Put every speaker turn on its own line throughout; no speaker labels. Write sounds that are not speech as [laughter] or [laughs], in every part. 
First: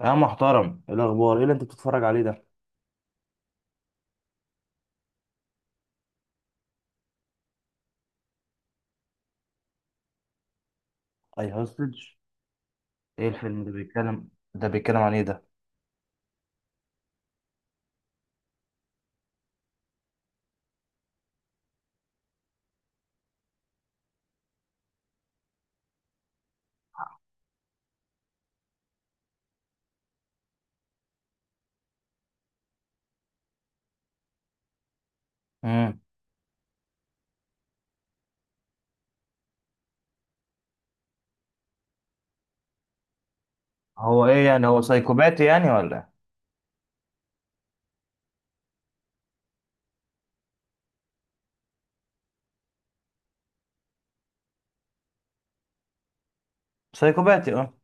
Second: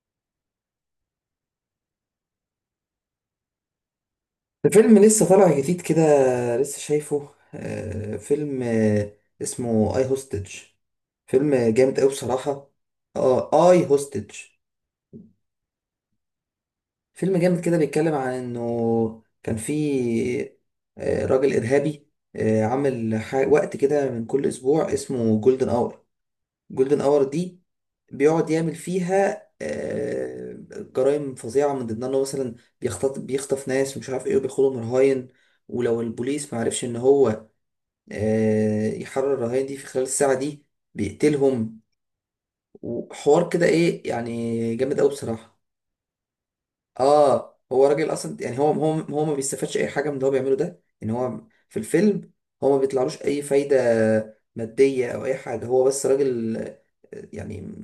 يا محترم، ايه الاخبار؟ ايه اللي انت بتتفرج عليه ده؟
ده فيلم لسه طالع جديد كده. لسه شايفه. فيلم اسمه اي هوستج.
اي
فيلم
هوستج.
جامد قوي بصراحة.
ايه الفيلم ده
اه، اي
بيتكلم؟
هوستج.
ده بيتكلم عن ايه ده؟
فيلم جامد كده، بيتكلم عن انه كان في راجل ارهابي. عامل وقت كده من كل اسبوع، اسمه جولدن اور. جولدن اور دي بيقعد يعمل فيها جرائم فظيعة، من ضمنها انه مثلا بيخطف ناس ومش عارف ايه، وبياخدهم رهاين.
امم
ولو البوليس ما عرفش ان هو يحرر الرهاين دي في خلال الساعة دي، بيقتلهم. وحوار كده، ايه
هو ايه يعني؟
يعني،
هو
جامد قوي
سايكوباتي
بصراحة.
يعني ولا إيه؟
اه، هو راجل اصلا يعني، هو ما بيستفادش اي حاجه من اللي هو بيعمله ده، ان هو في الفيلم هو ما بيطلعلوش اي فايده ماديه او اي حاجه. هو بس راجل
سايكوباتي،
يعني.
اه.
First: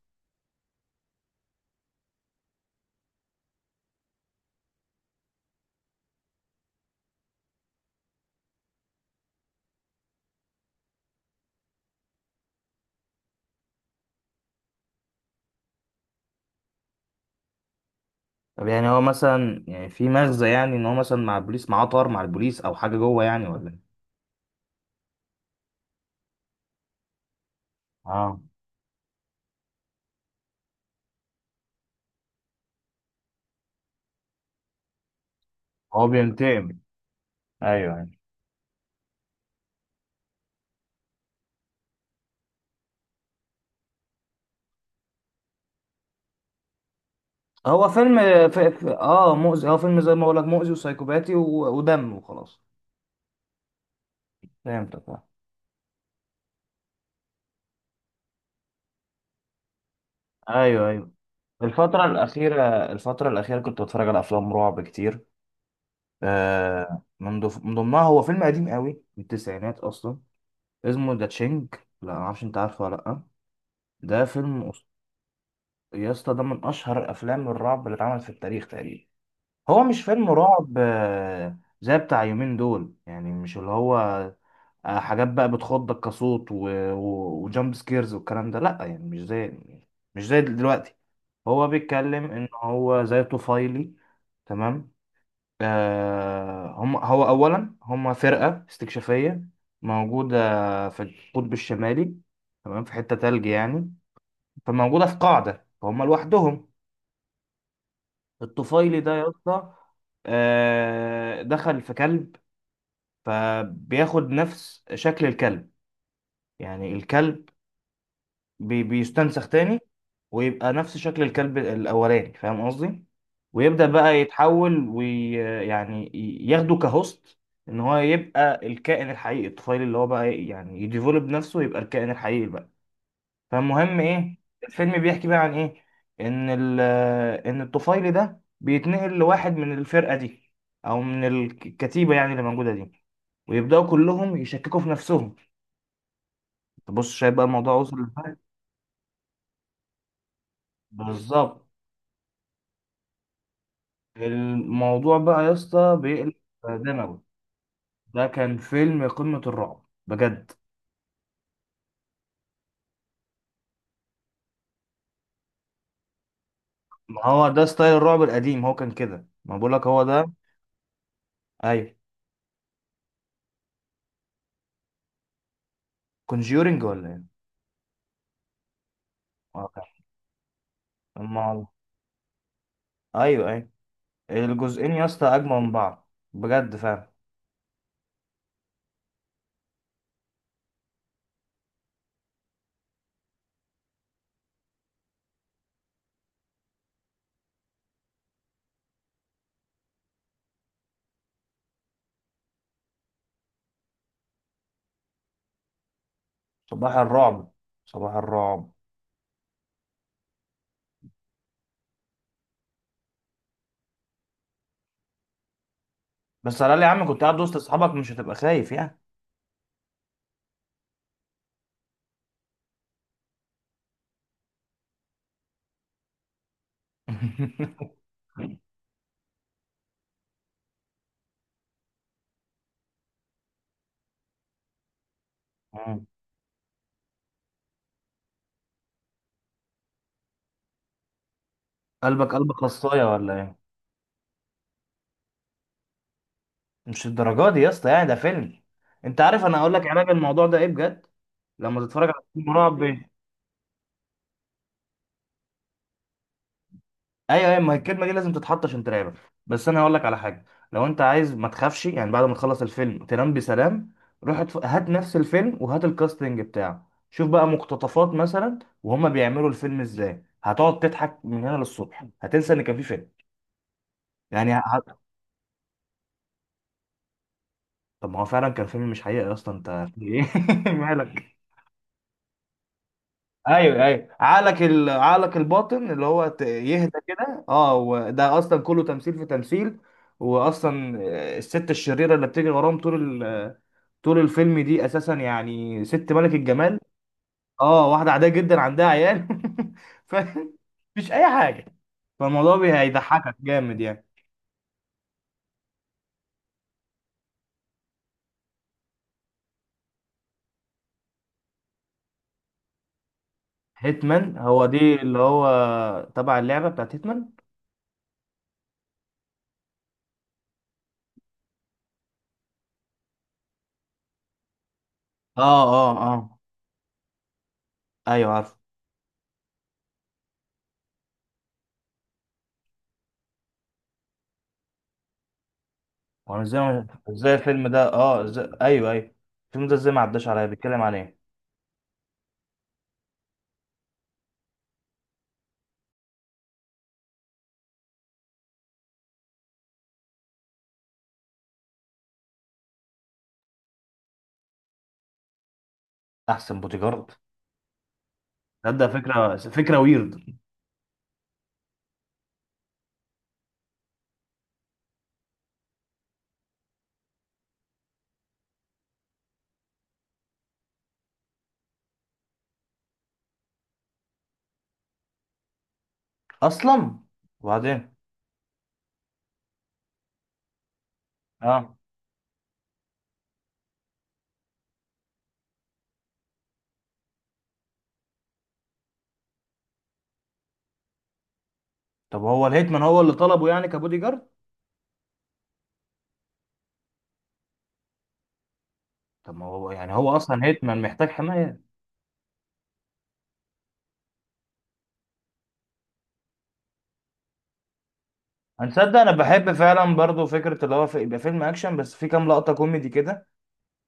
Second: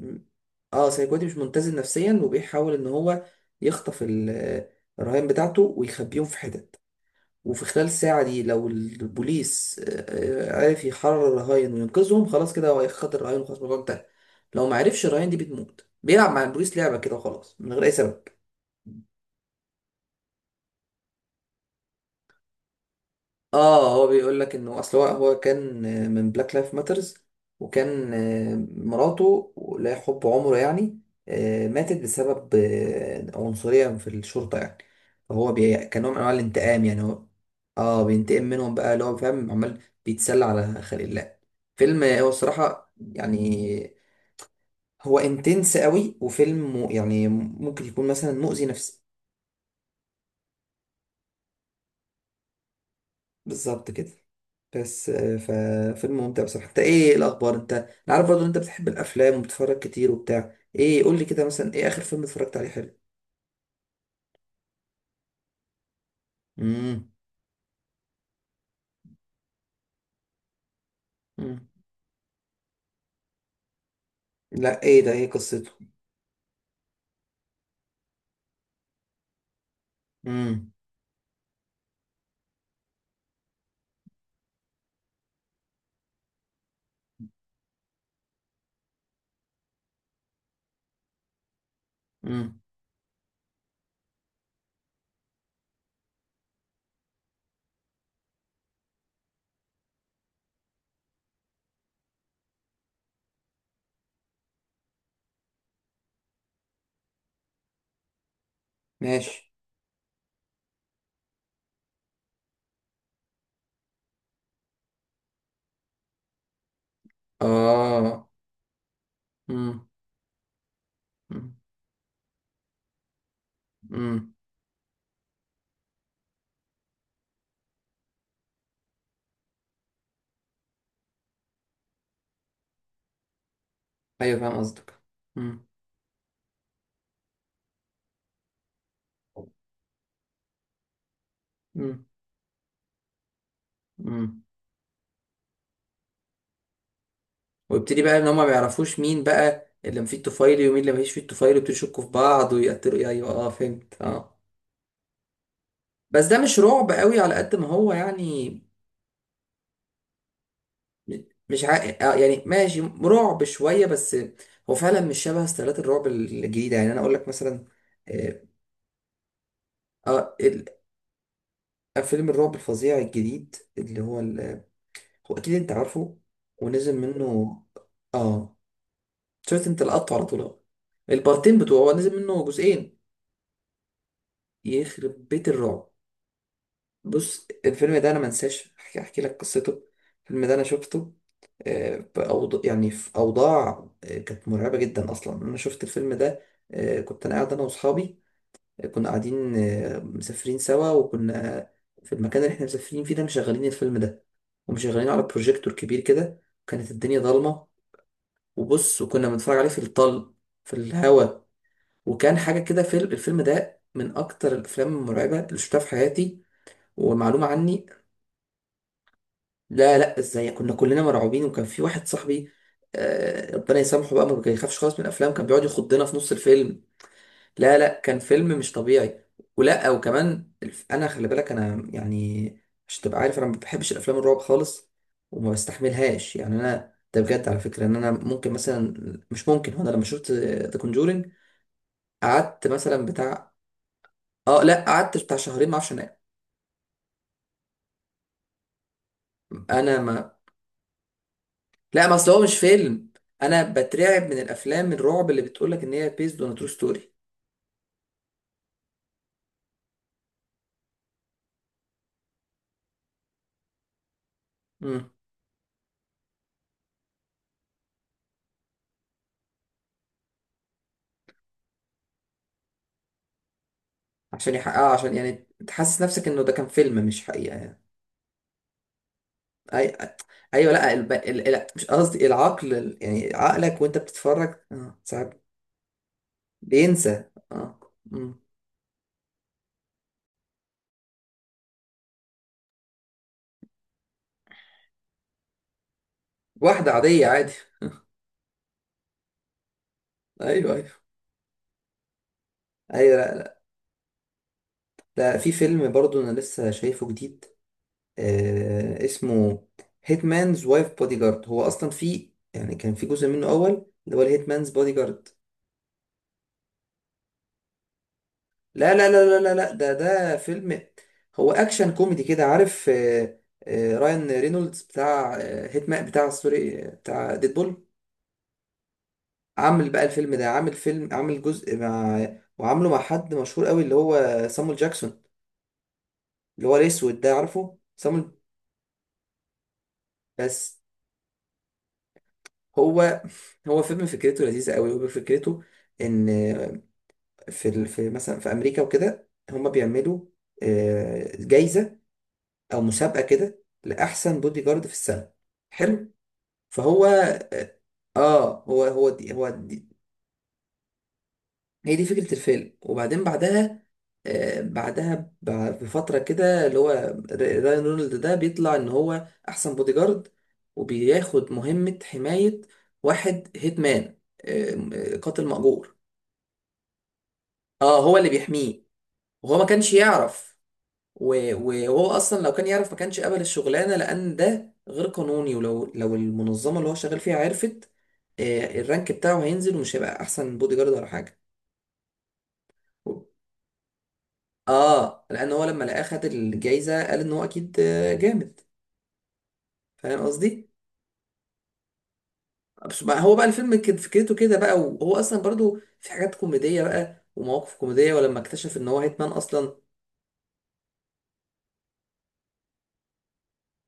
اه سايكوتي، مش متزن نفسيا، وبيحاول ان هو يخطف الرهائن بتاعته ويخبيهم في حتت. وفي خلال الساعه دي، لو البوليس عرف يحرر الرهائن وينقذهم، خلاص كده هو خد الرهائن وخلاص الموضوع انتهى. لو ما عرفش، الرهائن دي بتموت. بيلعب مع البوليس لعبه كده وخلاص، من غير اي سبب.
طب يعني هو مثلا يعني في مغزى يعني ان هو مثلا مع البوليس، معاه طار مع البوليس او حاجه جوه يعني ولا
اه،
إيه؟
هو بيقول لك انه اصل هو كان من بلاك لايف ماترز. وكان
اه،
مراته، لا، حب عمره يعني، ماتت بسبب عنصرية في الشرطة يعني. فهو كان
هو
نوع من انواع
بينتقم.
الانتقام يعني. هو
ايوه
اه
أيوة.
بينتقم منهم بقى، اللي هو فاهم، عمال بيتسلى على خلق الله. فيلم هو الصراحة يعني هو انتنس قوي، وفيلم يعني ممكن
هو
يكون
فيلم
مثلا مؤذي نفسيا.
اه مؤذي. هو فيلم زي ما بقول لك، مؤذي وسايكوباتي و... ودم وخلاص.
بالظبط كده.
فهمتك
بس
آه.
ففيلم ممتع بصراحة. انت ايه، الاخبار؟ انا عارف برضه ان انت بتحب الافلام وبتتفرج كتير وبتاع
ايوه
ايه.
ايوه.
قول لي كده مثلا، ايه اخر
الفترة
فيلم اتفرجت
الأخيرة،
عليه حلو؟
الفترة الأخيرة كنت بتفرج على أفلام رعب كتير. آه،
امم.
من ضمنها هو فيلم قديم قوي من التسعينات اصلا، اسمه ذا تشينج.
امم.
لا ما اعرفش، انت عارفه ولا لا؟ ده فيلم
لا، ايه ده؟ ايه قصته؟
يا اسطى ده من اشهر افلام الرعب اللي اتعملت في التاريخ تقريبا. هو مش فيلم
امم.
رعب زي بتاع يومين دول، يعني مش اللي هو حاجات بقى بتخضك كصوت و... و... وجامب سكيرز والكلام ده، لا يعني مش زي، مش زي دلوقتي. هو بيتكلم ان
امم.
هو زي طفيلي، تمام. آه، هم هو أولا، هم فرقة استكشافية موجودة في القطب الشمالي، تمام، في حتة تلج يعني. فموجودة في قاعدة، فهم لوحدهم. الطفيلي ده يا
ماشي.
اسطى دخل في كلب، فبياخد نفس شكل الكلب، يعني الكلب
اه.
بي بيستنسخ تاني
امم.
ويبقى نفس شكل
امم.
الكلب الأولاني، فاهم قصدي؟ ويبدأ بقى
أمم.
يتحول ويعني ياخده كهوست، إن هو يبقى الكائن الحقيقي، الطفيل اللي هو بقى إيه، يعني يديفولب نفسه ويبقى الكائن الحقيقي بقى. فالمهم إيه،
ايوه، فاهم
الفيلم
قصدك.
بيحكي بقى عن
امم.
إيه؟ إن ال إن الطفيل ده بيتنقل لواحد من الفرقة دي أو من
امم.
الكتيبة يعني اللي موجودة دي، ويبدأوا كلهم
امم.
يشككوا في نفسهم. تبص شايف بقى الموضوع وصل
ويبتدي بقى ان هما
لفين؟
ما بيعرفوش مين بقى اللي مفيه الطفيلي ومين اللي مفيش فيه الطفيلي،
بالظبط.
ويبتدوا يشكوا في بعض ويقتلوا. ايوه، اه، فهمت، اه.
الموضوع بقى يا اسطى
بس
بيقلب
ده مش رعب
دموي.
قوي على قد ما هو
ده
يعني.
كان فيلم قمة الرعب بجد.
م- مش ع... يعني ماشي، رعب شويه بس. هو فعلا مش شبه ستايلات الرعب الجديده يعني. انا اقول
ما
لك
هو ده
مثلا،
ستايل الرعب
اه
القديم، هو كان كده، ما بقولك هو ده.
آه، ال-
ايوه.
فيلم الرعب الفظيع الجديد اللي هو هو اكيد انت عارفه.
كونجيورنج
ونزل
ولا ايه.
منه. اه. شفت
اه
انت لقطته على طول أهو.
كان
البارتين
أما-
بتوعه، هو نزل منه جزئين.
ايوه ايوه، الجزئين يا اسطى
يخرب
اجمل
بيت
من
الرعب.
بعض بجد فعلا.
بص الفيلم ده انا ما انساش احكي لك قصته. الفيلم ده انا شفته يعني في اوضاع كانت مرعبه جدا اصلا. انا شفت الفيلم ده كنت انا قاعد، انا واصحابي. كنا قاعدين مسافرين سوا، وكنا في المكان اللي احنا مسافرين فيه ده مشغلين الفيلم ده، ومشغلينه على بروجيكتور كبير كده. كانت
صباح
الدنيا
الرعب.
ضلمه،
صباح الرعب.
وبص، وكنا بنتفرج عليه في الطل، في الهوا. وكان حاجه كده. الفيلم ده من اكتر الافلام المرعبه اللي شفتها في حياتي.
بس على الأقل يا عم كنت قاعد
ومعلومه
وسط
عني،
اصحابك، مش هتبقى خايف يعني.
لا، لا، ازاي؟ كنا كلنا مرعوبين، وكان في واحد صاحبي، ربنا يسامحه بقى، ما بيخافش خالص من الافلام، كان بيقعد يخضنا في نص الفيلم. لا،
[laughs]
لا، كان فيلم مش طبيعي. ولا وكمان انا خلي بالك انا يعني، مش تبقى عارف، انا ما بحبش الافلام الرعب خالص وما
مم.
بستحملهاش يعني. انا ده بجد على فكره، ان انا ممكن مثلا، مش ممكن. هو انا لما شفت ذا كونجورينج
قلبك قلب
قعدت
خصايه
مثلا
ولا
بتاع،
ايه؟
اه، لا، قعدت بتاع شهرين ما اعرفش انام.
مش الدرجات دي يا اسطى، يعني ده فيلم. انت عارف، انا هقول لك
انا
علاج
ما
الموضوع ده ايه بجد. لما تتفرج
لا، ما
على
اصل هو
فيلم
مش
رعب،
فيلم، انا بترعب من الافلام الرعب اللي بتقولك ان هي بيزد اون ترو ستوري.
ايوه ايوه، ما هي الكلمه دي لازم تتحط عشان ترعبك، بس انا هقول لك على حاجه. لو انت عايز ما تخافش، يعني بعد ما تخلص الفيلم تنام بسلام، روح هات
امم.
نفس الفيلم وهات الكاستنج بتاعه، شوف بقى مقتطفات مثلا وهما بيعملوا الفيلم ازاي، هتقعد تضحك من هنا للصبح، هتنسى ان كان في فيلم يعني
عشان يعني تحسس نفسك انه ده كان فيلم مش حقيقة يعني.
طب ما هو فعلا كان فيلم مش حقيقي اصلا، انت
أي...
في ايه؟
ايوه،
[laughs]
لا
مالك.
مش قصدي العقل، يعني عقلك
ايوه
وانت
ايوه،
بتتفرج، اه،
عقلك
ساعات
الباطن اللي هو يهدى
بينسى.
كده اه،
اه.
وده
امم.
اصلا كله تمثيل في تمثيل. واصلا آه، الست الشريره اللي بتجري وراهم طول طول الفيلم، دي اساسا يعني ست ملك الجمال.
واحدة عادية، عادي.
اه واحده عاديه جدا عندها عيال. [laughs] ف
ايوه، ايوه،
مفيش اي حاجه. فالموضوع
ايوه.
هيضحكك
لا،
جامد يعني.
لا، في فيلم برضو انا لسه شايفه جديد اسمه هيتمانز وايف بودي جارد. هو اصلا في يعني كان في جزء منه اول، اللي هو
هيتمان، هو
الهيتمانز بودي
دي اللي
جارد.
هو تبع اللعبه بتاعت هيتمان.
لا، لا، لا، لا، لا، لا، ده فيلم هو اكشن كوميدي كده، عارف. رايان رينولدز بتاع
اه اه
هيتمان
اه،
بتاع، سوري، بتاع ديدبول.
ايوه عارف.
عامل بقى الفيلم ده، عامل جزء مع، وعامله مع حد مشهور قوي اللي هو سامويل جاكسون،
وانا ازاي
اللي هو الاسود ده،
ازاي الفيلم
عارفه
ده اه
سامويل.
ازاي؟ ايوه ايوه، الفيلم ده ازاي ما عداش عليا؟
بس
بيتكلم عن ايه؟
هو هو فيلم فكرته لذيذة قوي. وفكرته ان في مثلا في امريكا وكده هم بيعملوا جايزه او مسابقه كده لاحسن بودي جارد في السنه. حلو.
احسن
فهو،
بوديجارد.
اه، آه، هو
تصدق
هو دي
فكره،
هو
فكره
دي
ويرد.
هي دي فكره الفيلم. وبعدين بعدها، بعدها بفتره كده، اللي هو رايان رونالد ده بيطلع ان هو احسن بودي جارد، وبياخد مهمه حمايه واحد هيتمان، قاتل مأجور.
اصلا وبعدين
اه، هو اللي بيحميه وهو ما كانش يعرف.
اه،
وهو اصلا لو كان يعرف ما كانش قبل الشغلانه، لان ده غير قانوني. ولو المنظمه اللي هو شغال فيها عرفت، الرانك بتاعه هينزل، ومش هيبقى احسن بودي جارد ولا حاجه.
طب هو الهيتمان هو اللي طلبه يعني كبودي جارد؟
اه، لان هو لما لقاه خد الجايزه، قال ان هو اكيد جامد.
طب ما هو يعني هو
فاهم
اصلا
قصدي.
هيتمان محتاج حمايه؟
هو بقى الفيلم كان فكرته كده بقى، وهو اصلا برضو في حاجات كوميديه بقى ومواقف كوميديه، ولما اكتشف ان هو
هنصدق. انا
هيتمان
بحب
اصلا.
فعلا برضو فكره اللي هو يبقى فيلم اكشن بس في كام لقطه كوميدي كده.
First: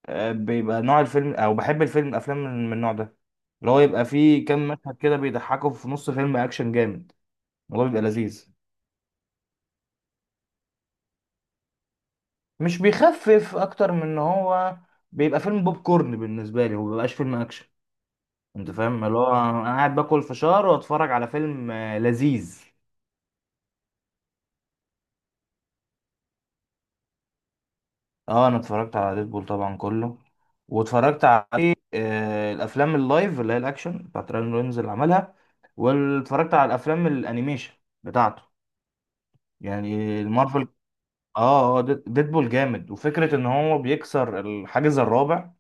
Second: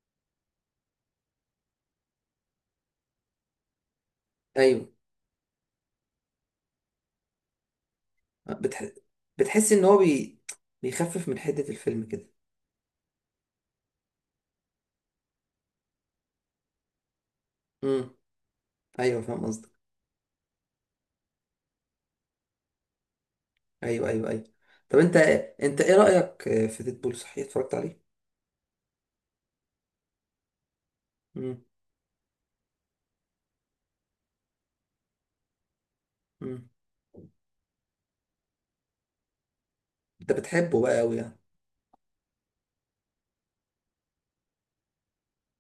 آه، بيبقى نوع الفيلم، او بحب الفيلم الافلام من النوع ده، اللي هو يبقى فيه كام
ايوه.
مشهد كده بيضحكوا في نص فيلم اكشن جامد. الموضوع بيبقى لذيذ.
بتح... بتحس ان هو بيخفف من حده الفيلم كده.
مش بيخفف، اكتر من ان هو بيبقى فيلم بوب كورن بالنسبه لي، هو مبيبقاش فيلم اكشن.
امم.
انت فاهم، اللي
ايوه،
هو
فاهم
انا
قصدي.
قاعد باكل فشار واتفرج على فيلم لذيذ.
ايوه، ايوه، ايوه. طب انت، انت ايه رأيك في ديدبول؟ صحيح، اتفرجت عليه؟
اه انا اتفرجت على ديدبول طبعا كله، واتفرجت
امم.
على الافلام اللايف اللي هي الاكشن بتاعت راين رينز اللي عملها، واتفرجت على
امم.
الافلام الانيميشن بتاعته، يعني
انت
المارفل.
بتحبه بقى قوي يعني؟
اه اه، ديدبول جامد، وفكره ان هو بيكسر الحاجز الرابع،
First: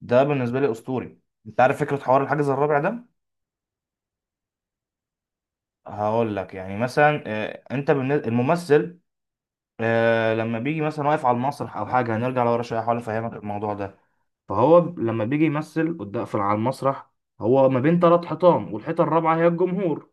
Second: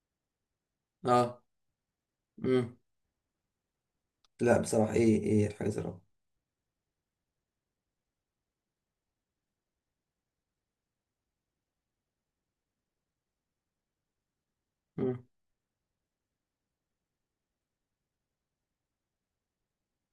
ده بالنسبه لي اسطوري.
اه.
انت عارف فكره حوار الحاجز
امم.
الرابع ده؟
لا بصراحة، ايه الحاجة الرابعة؟
هقول لك، يعني مثلا انت بالنسبة الممثل لما بيجي مثلا واقف على المسرح او حاجه، هنرجع لورا شويه احاول افهمك الموضوع ده. فهو لما
امم.
بيجي يمثل قدام في على المسرح، هو ما بين ثلاث حيطان، والحيطه الرابعه هي الجمهور،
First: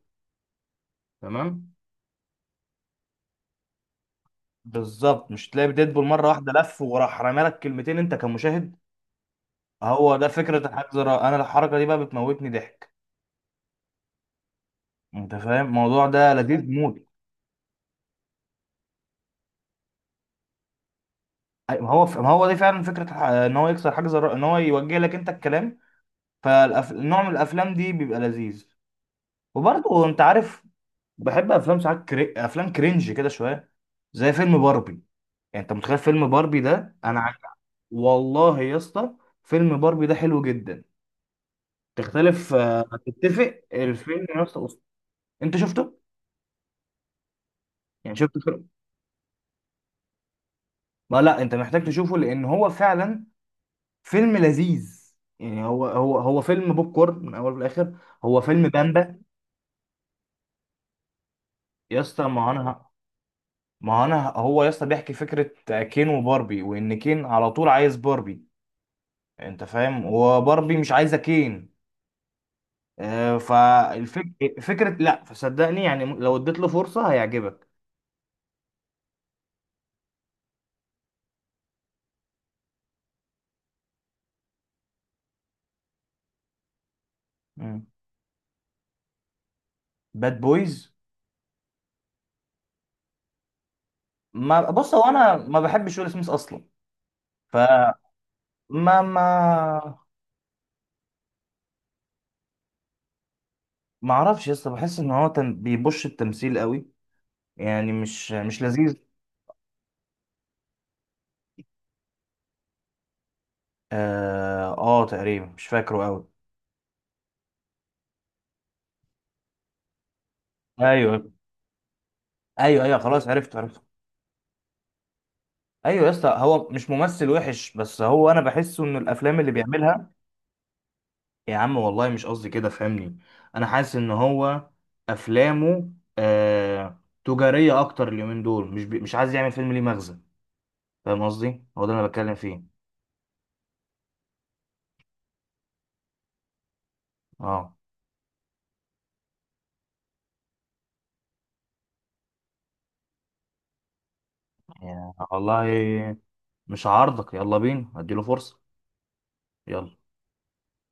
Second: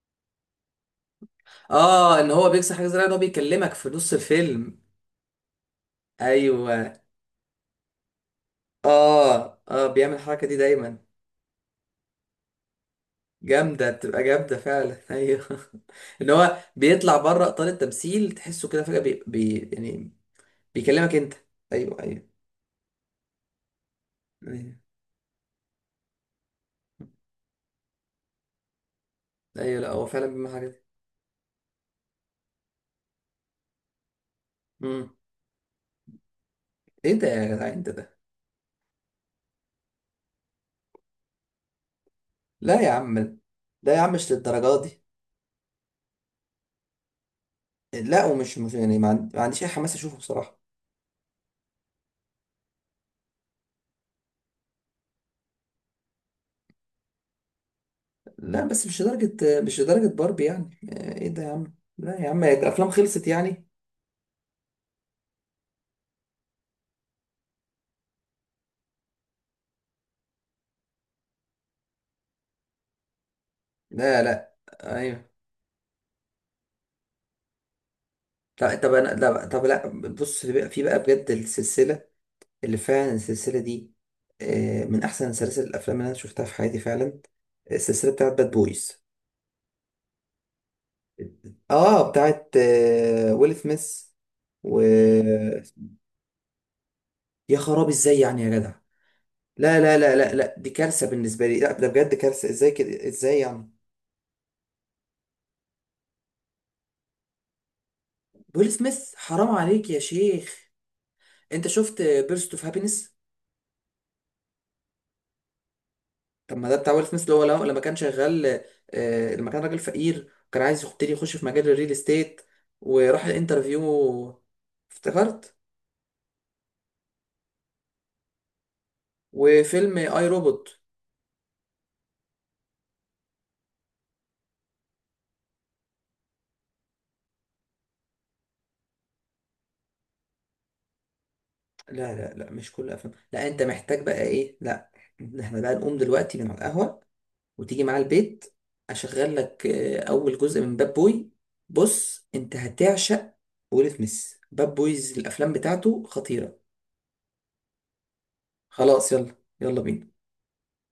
تمام؟
اه، ان هو بيكسر حاجة زي الرابعة، ان هو بيكلمك في نص الفيلم.
بالظبط. مش تلاقي ديدبول مره واحده لف
ايوه،
وراح رمى لك كلمتين انت كمشاهد؟
اه، اه، بيعمل
هو ده
الحركة
فكره
دي
الحجز
دايما.
انا الحركه دي بقى بتموتني ضحك.
جامدة، بتبقى جامدة فعلا. [laughs]
انت
ايوه.
فاهم الموضوع
ان
ده
هو
لذيذ موت.
بيطلع بره اطار التمثيل، تحسه كده فجأة يعني بيكلمك انت.
ما
ايوه،
هو
ايوه،
ما هو دي فعلا فكره ان هو يكسر حجز ان هو
ايوه،
يوجه لك انت الكلام. فالنوع من الافلام دي بيبقى لذيذ.
ايوه. لا هو
وبرضه انت
فعلا بيعمل
عارف،
حاجة.
بحب افلام ساعات افلام كرنج كده شويه، زي فيلم باربي.
امم.
يعني انت متخيل فيلم باربي ده؟ انا
ايه ده يا جدعان؟ انت
والله يا اسطى، فيلم باربي ده حلو جدا. تختلف
لا
آه،
يا عم،
تتفق،
ده يا عم
الفيلم
مش
يا اسطى أسطوري.
للدرجه دي.
انت شفته؟ يعني
لا،
شفت
ومش
الفيلم؟
مش يعني، ما عنديش اي حماس اشوفه بصراحه.
ما لا انت محتاج تشوفه، لان هو فعلا فيلم لذيذ. يعني هو فيلم بوب كورن من اول لاخر، هو
لا
فيلم
بس مش
بامبا.
لدرجه، مش لدرجه باربي يعني. ايه ده يا عم؟
يا
لا
اسطى،
يا عم،
ما انا
الافلام خلصت يعني؟
ما هو انا هو يا اسطى بيحكي فكره كين وباربي، وان كين على طول عايز باربي، انت فاهم، وباربي مش عايزه كين،
لا، لا.
فالفك فكره. لا
ايوه،
فصدقني يعني، لو اديت له فرصه هيعجبك.
لا طب انا، لا طب، لا بص، في بقى بجد السلسله، اللي فعلا السلسله دي من احسن سلاسل الافلام اللي انا شفتها في حياتي فعلا.
مم.
السلسله بتاعت باد بويز.
باد بويز.
اه، بتاعت ويل سميث.
ما
و،
بص، هو انا ما بحبش ويل سميث اصلا.
يا خراب،
فما
ازاي يعني يا جدع؟
ما
لا، لا،
ما
لا، لا، لا، دي كارثة بالنسبة لي. لا ده بجد كارثة، ازاي كده، ازاي يعني؟
ما اعرفش يا اسطى، بحس ان هو بيبش التمثيل قوي، يعني مش
ويل
لذيذ.
سميث، حرام عليك يا شيخ. انت شفت بيرست اوف هابينس؟
اه، آه تقريبا مش فاكره قوي.
طب ما ده بتاع ويل سميث، اللي هو لما كان شغال، لما كان راجل فقير وكان عايز يبتدي
ايوه
يخش في مجال الريل استيت،
ايوه ايوه،
وراح
خلاص عرفت عرفت.
الانترفيو. افتكرت؟
ايوه يا اسطى، هو مش ممثل وحش، بس هو انا بحسه ان الافلام اللي
وفيلم
بيعملها،
اي روبوت.
يا عم والله مش قصدي كده، فهمني. انا حاسس ان هو افلامه آه تجاريه اكتر اليومين دول، مش عايز يعمل فيلم ليه مغزى. فاهم قصدي، هو ده اللي انا
لا، لا،
بتكلم
لا، مش
فيه.
كل افلام، لا. انت محتاج بقى ايه؟ لا، احنا بقى نقوم دلوقتي من على القهوة
اه،
وتيجي معاه البيت، اشغل لك اول جزء من باد بوي. بص انت هتعشق. ويل سميث باد
يا
بويز، الافلام بتاعته
والله
خطيرة.
مش عارضك، يلا بينا اديله فرصه.
خلاص، يلا. يلا
يلا.
بينا.